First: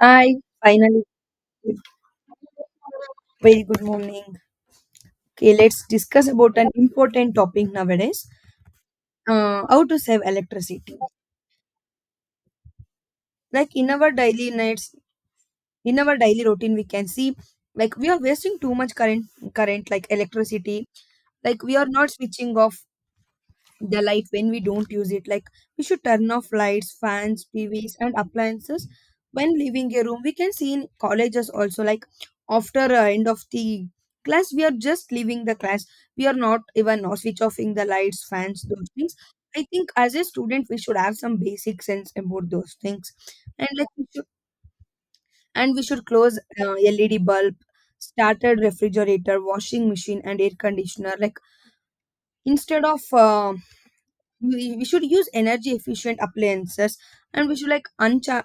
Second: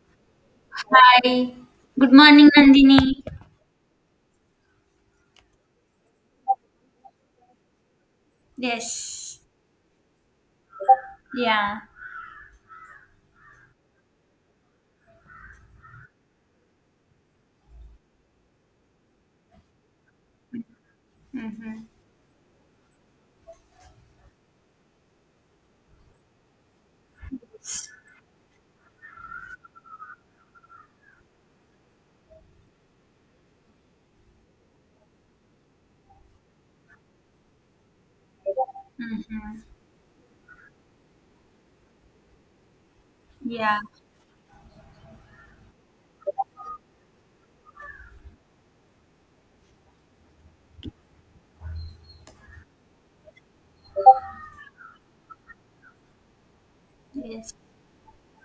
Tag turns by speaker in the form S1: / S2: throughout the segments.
S1: Hi, finally.
S2: Hi. Good morning, Nandini.
S1: Very good morning. Okay, let's discuss about an important topic nowadays.
S2: Yes.
S1: How to save electricity.
S2: Yeah.
S1: Like in our daily nights, in our daily routine, we can see like we are wasting too much current like electricity. Like we
S2: Mm-hmm.
S1: are not switching off the light when we don't use it. Like we should turn off lights, fans, tvs and appliances when leaving a room. We can see in colleges also, like after end of the class we are just leaving the class. We are not even switch offing the lights, fans, those things.
S2: Mm-hmm.
S1: I think as a student we should have some basic sense about those things. And
S2: Yeah.
S1: like we should close LED bulb, started refrigerator, washing machine and air conditioner. Like instead of we should use energy efficient appliances. And
S2: Yes.
S1: we should like uncha-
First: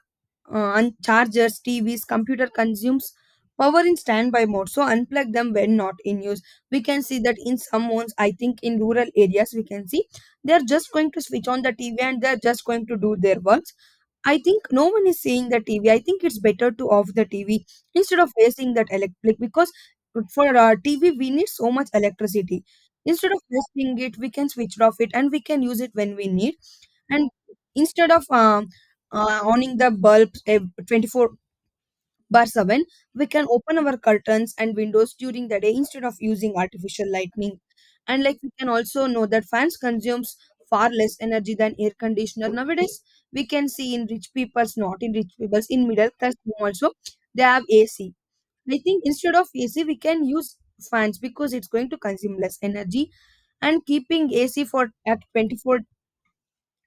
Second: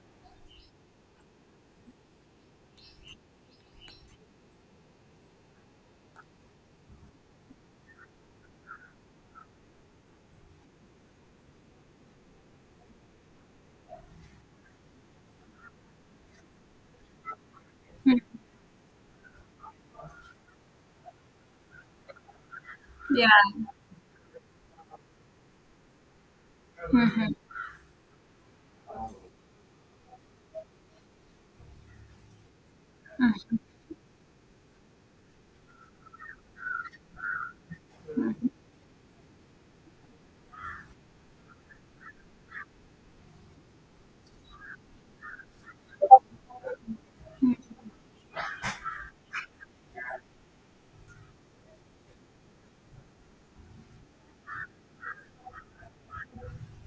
S1: uh, un- chargers, tvs, computer consumes power in standby mode, so unplug them when not in use. We can see that in some homes. I think in rural areas we can see they are just going to switch on the TV and they are just going to do their work. I think no one is seeing the TV. I think it's better to off the TV instead
S2: Mm.
S1: of wasting that electric, because for TV we need so much electricity. Instead of
S2: Yeah.
S1: wasting it, we can switch off it and we can use it when we need.
S2: Mm-hmm.
S1: And instead of owning the bulb 24 Bar 7, we can open our curtains and windows during the day instead of using artificial lighting. And like we can also know that fans consumes far less energy than air conditioner nowadays. We can see in rich people's, not in rich people's, in middle class home also, they have
S2: Mm-hmm.
S1: AC. I think instead of AC, we can use fans because it's going to consume less energy, and keeping AC for at 24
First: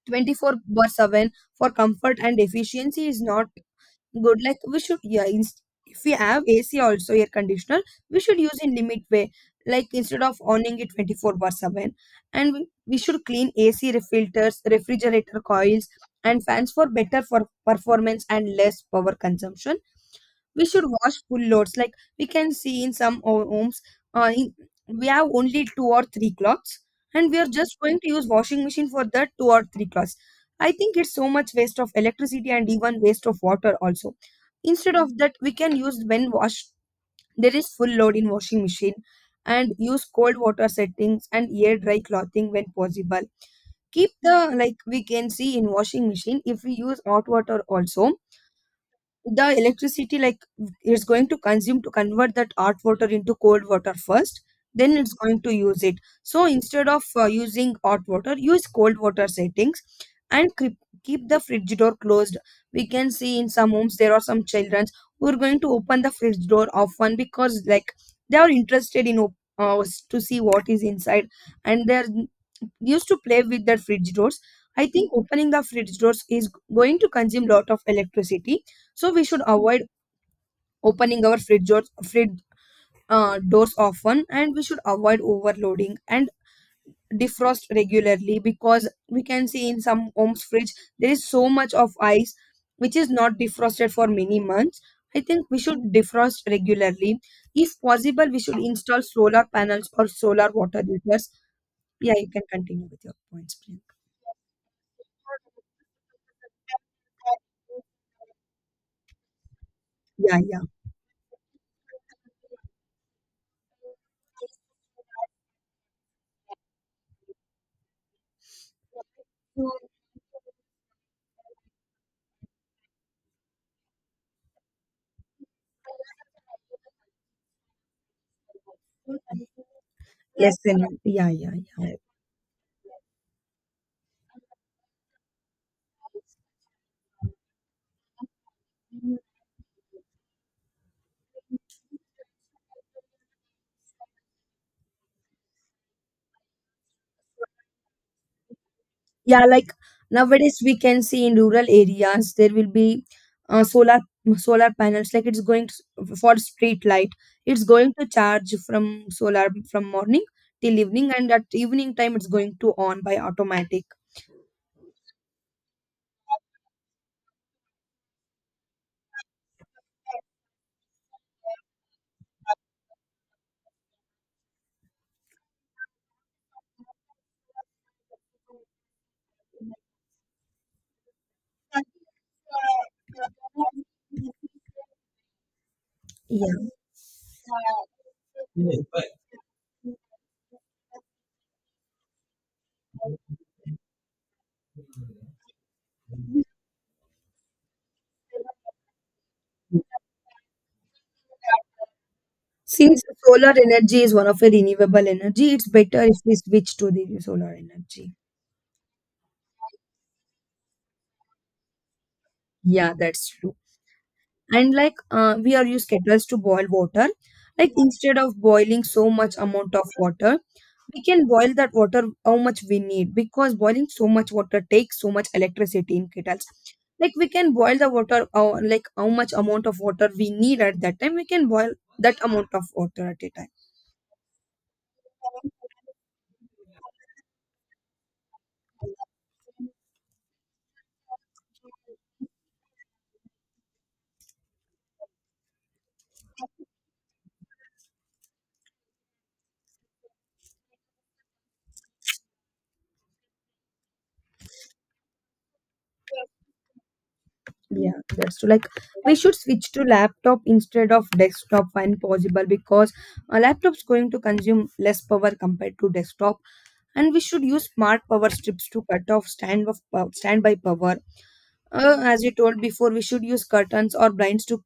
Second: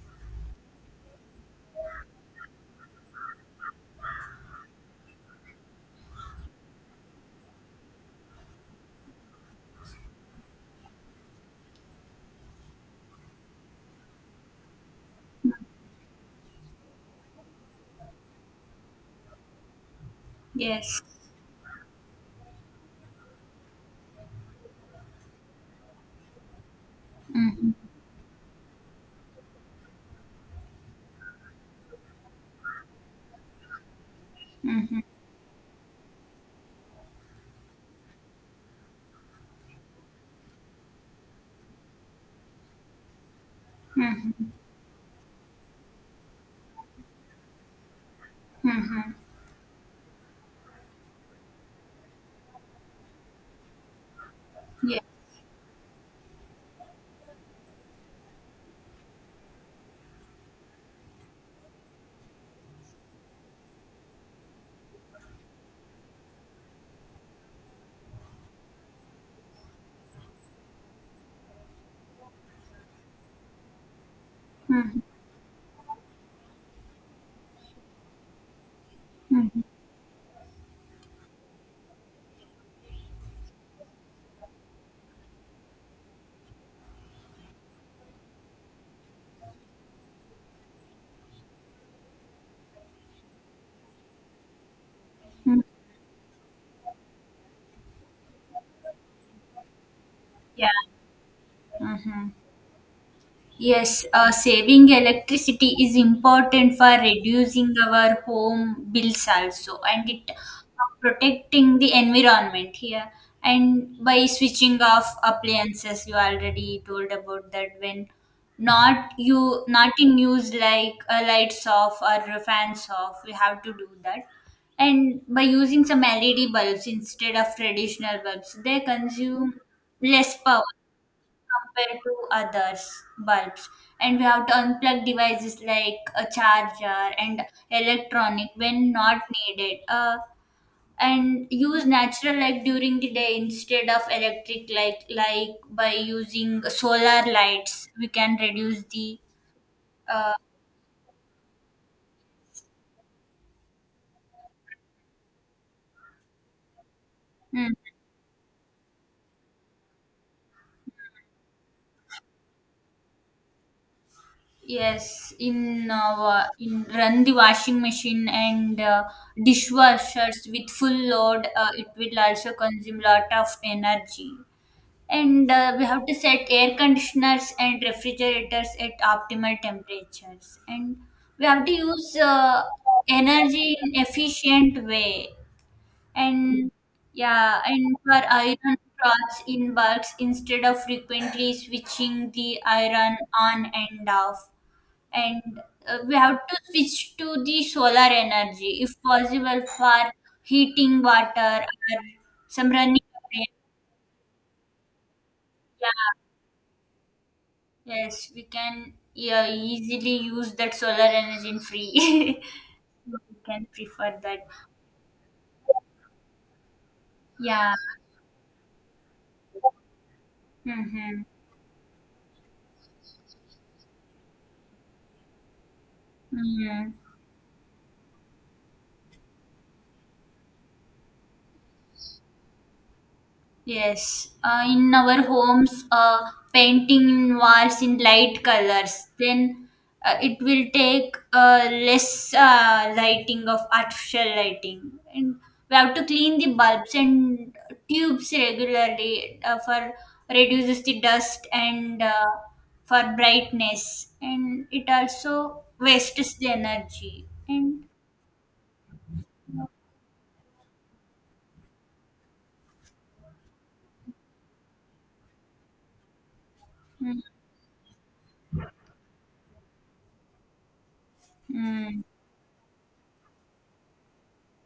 S1: 24 bar 7 for comfort and efficiency is not good. Like we should, yeah, if we have ac also, air conditioner, we should use in limit way, like instead of owning it 24 bar 7. And we should clean ac filters, refrigerator coils and fans for better, for performance and less power consumption. We should
S2: Yes.
S1: wash full loads. Like we can see in homes, uh, in, we have only two or three cloths and we are
S2: Mm-hmm.
S1: just going to use washing machine for that two or three cloths. I think it's so much waste of electricity and even waste of water also. Instead
S2: Mm-hmm.
S1: of that, we can use, when wash there is full load in washing machine, and use cold water settings and air dry clothing when possible. Keep the,
S2: Mm-hmm.
S1: like we can see in washing machine if we use hot water also,
S2: Mm-hmm.
S1: the electricity, like it's going to consume to convert that hot water into cold water first, then
S2: Yeah.
S1: it's going to use it. So instead of using hot water, use cold water settings. And keep the fridge door closed. We can see in some homes there are some children who are going to open the fridge door often, because like they are interested in uh, to see what is inside, and they're used to play with their fridge doors. I
S2: Mm-hmm.
S1: think opening the fridge doors is going to consume lot of electricity, so we should
S2: Mm-hmm.
S1: avoid opening our fridge doors often. And we should avoid overloading and defrost regularly, because we can see in some homes fridge there is so much of ice which is not defrosted for many months. I think we
S2: Mm-hmm.
S1: should defrost regularly. If possible, we should install solar panels or solar
S2: Yeah.
S1: water heaters. Yeah,
S2: Mm-hmm.
S1: you can continue with your points, Priyanka.
S2: Yes, saving electricity is important for reducing our home bills also, and it
S1: Yeah, yeah.
S2: protecting the environment here. And by switching off appliances, you already told about that when not you not in use like lights off or fans off, we have to do that. And by using some LED bulbs instead of traditional bulbs, they consume less
S1: Less
S2: power
S1: than, yeah, yeah, yeah.
S2: compared to others bulbs, and we have to unplug devices like a charger and electronic when not needed, and use natural light during the day instead of electric light like by using solar lights we can reduce the
S1: Yeah, like
S2: uh,
S1: nowadays we can see in rural areas there will be uh, solar solar panels. Like it's going to, for street light it's
S2: hmm,
S1: going to charge from solar from morning till evening, and at evening time it's going to on by automatic.
S2: yes in in run the washing machine and dishwashers with full load, it will also consume lot of energy, and we have to set air conditioners and refrigerators at optimal temperatures, and we have to use energy in efficient way
S1: Yeah,
S2: and yeah and for iron rods in bulks instead of frequently switching the iron on and off, and we have to switch to the solar energy if possible for heating water or some running
S1: since solar
S2: appliances.
S1: energy is one of the renewable energy, it's better if we switch to the solar energy.
S2: Yes, we can, yeah, easily use that solar energy in free.
S1: Yeah,
S2: We
S1: that's true.
S2: can prefer that.
S1: And like we are use kettles to boil water. Like
S2: Yeah.
S1: instead of boiling so much amount of water, we
S2: Mm-hmm.
S1: can boil that water how much we need, because boiling so much water takes so much electricity in kettles.
S2: Mm-hmm.
S1: Like we can boil the water, like how much amount of water we need at that time, we can boil that amount of water at a
S2: Yes, in our
S1: time.
S2: homes, painting walls in light colors, then it will take less lighting of artificial lighting, and we have to clean the bulbs and tubes regularly, for reduces the dust and, for brightness, and it also wastes the energy. And
S1: Yeah, that's true. Like we should switch to laptop instead of desktop when possible, because a laptop's going to consume less power compared to desktop. And we
S2: mm,
S1: should use smart power strips to cut off standby power. Uh,
S2: mm,
S1: as you told before, we should use curtains or blinds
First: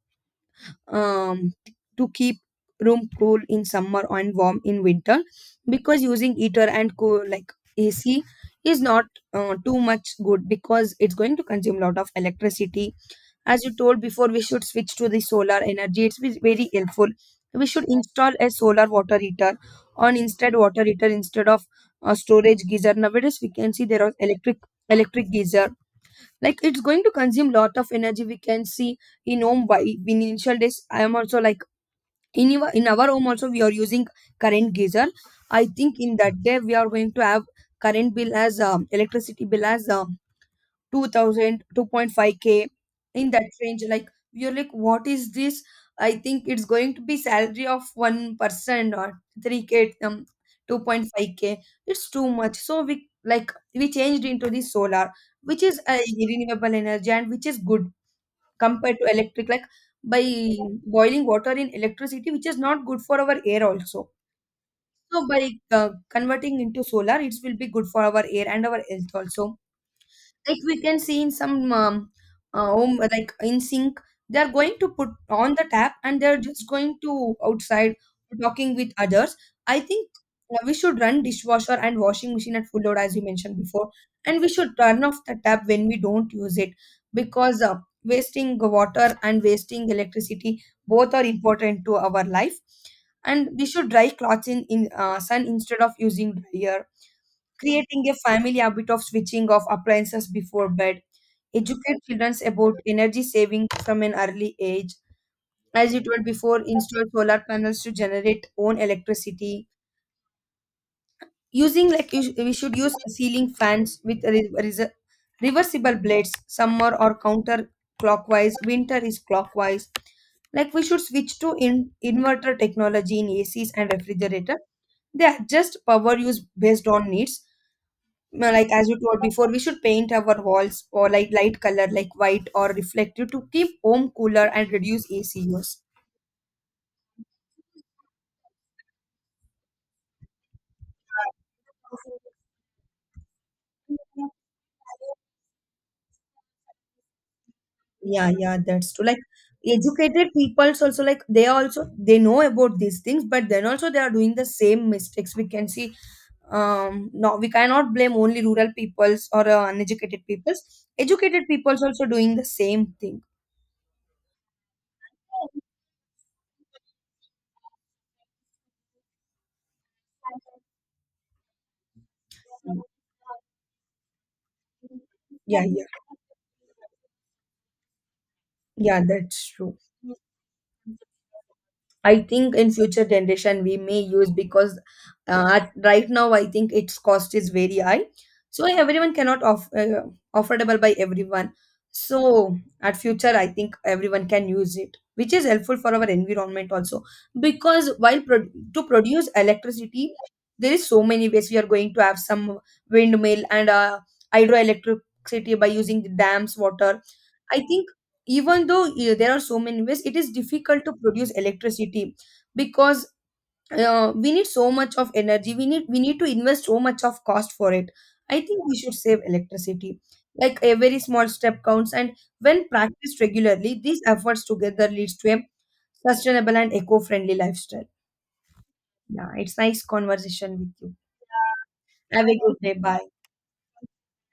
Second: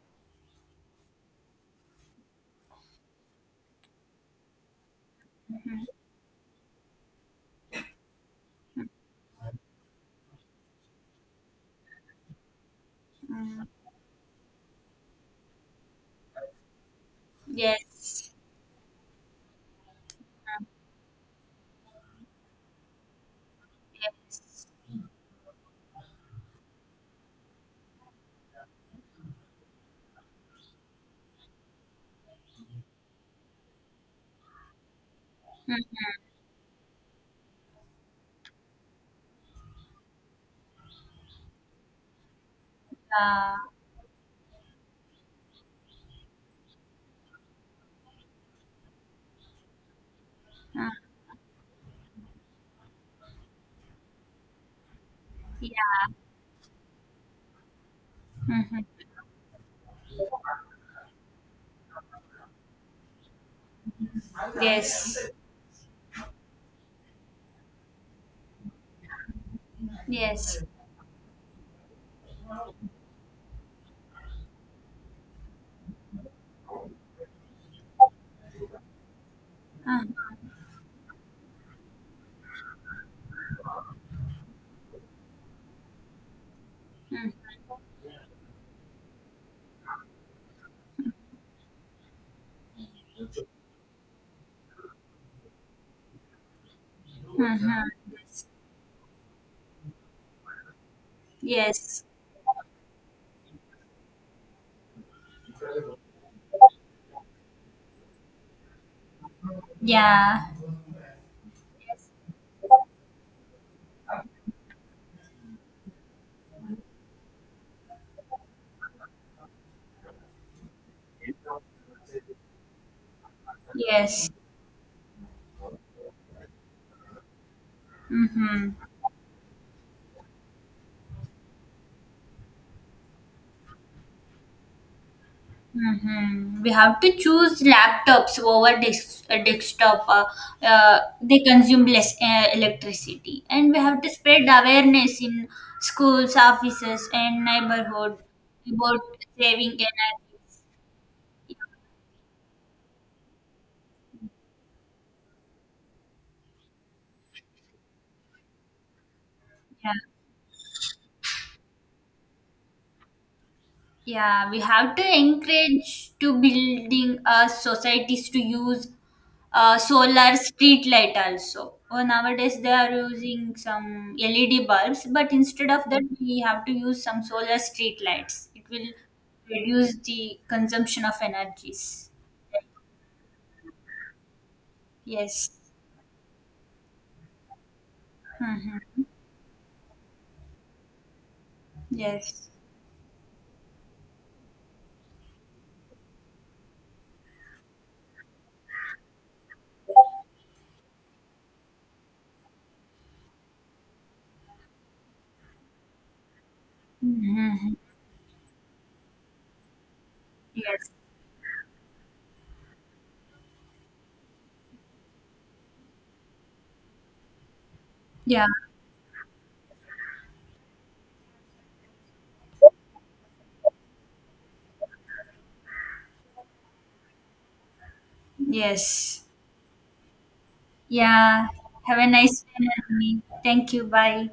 S1: um to keep room cool in summer and warm in winter,
S2: mm,
S1: because using heater and cool like AC is not too much good, because it's going to consume a lot of electricity. As
S2: mm,
S1: you told before, we should switch to the solar energy. It's very helpful. We should
S2: yes,
S1: install a solar water heater on, instead
S2: mm,
S1: water heater instead of a storage geyser. Nowadays, we can see there are electric
S2: yes.
S1: electric geyser. Like it's going to consume lot of energy. We can see in home by, in initial days, I am also like in our home also we are using current geyser. I think
S2: Mm-hmm.
S1: in that day we are going to have current bill as electricity bill as 2,002 point five k in that
S2: Uh,
S1: range like. You're like, what is this? I think it's going to be salary of 1% or 3k,
S2: uh,
S1: 2.5k. It's too much, so we changed into the solar, which is a
S2: yeah.
S1: renewable energy and which is good
S2: Mhm.
S1: compared to electric. Like by boiling water in electricity, which is not good for our air also. So
S2: Yes.
S1: by converting into solar, it will be good for our air and our health also. Like
S2: Yes.
S1: we can see in some home like in sink they are going to put on the tap and they're just going to outside talking with others. I
S2: Uh-huh.
S1: think we should run dishwasher and washing machine at full load, as you mentioned before. And we should turn off the tap when we don't use it,
S2: Mhm.
S1: because wasting water and wasting electricity both are important to our life. And we should dry clothes in sun instead of using dryer.
S2: Mhm.
S1: Creating a family habit of switching off appliances before bed, educate
S2: Yes.
S1: children about energy saving from an early age, as you were before, install solar panels to generate own electricity.
S2: Yeah.
S1: Using, like we should use ceiling fans with reversible blades. Summer or counter clockwise, winter is clockwise. Like we should switch to inverter technology in ACs and
S2: Yes.
S1: refrigerator. They adjust power use based on needs. No,
S2: Mm-hmm.
S1: like as you told before, we should paint our walls or like light color, like white or reflective, to keep home cooler and reduce AC use.
S2: Mm-hmm. We have to choose laptops over desktop. They consume less electricity, and we have to spread awareness in schools, offices, and neighborhood
S1: Yeah, yeah, that's
S2: about
S1: true. Like
S2: saving energy.
S1: educated people's also, like they know about these things, but then also they are doing the same mistakes. We can see, no, we cannot blame only rural peoples or
S2: Yeah.
S1: uneducated peoples, educated peoples also doing the same thing.
S2: Yeah, we have to encourage to building societies to use solar street light also. Oh, nowadays they are using some LED bulbs, but
S1: Yeah,
S2: instead of
S1: yeah,
S2: that, we have to use some solar street lights. It will
S1: yeah, that's true.
S2: reduce the consumption of energies.
S1: I think in future generation we may use, because
S2: Yes.
S1: right now I think its cost is very high. So
S2: Mm-hmm.
S1: everyone cannot off, affordable by everyone.
S2: Yes.
S1: So at future I think everyone can use it, which is helpful for our environment also. Because to produce electricity, there is so many ways. We are going to have some windmill and hydroelectricity by using the dams water. I
S2: Mm-hmm.
S1: think even though there are so many ways, it is difficult
S2: Yes.
S1: to produce electricity, because we need so much of energy. We need to invest so much of cost for it. I
S2: Yeah.
S1: think we should save electricity. Like a very small step counts, and when practiced regularly, these efforts together leads to a sustainable and eco-friendly lifestyle.
S2: Yes.
S1: Yeah, it's nice conversation with you.
S2: Yeah. Have a
S1: Have a
S2: nice day,
S1: good day. Bye.
S2: Nandini. Thank you. Bye.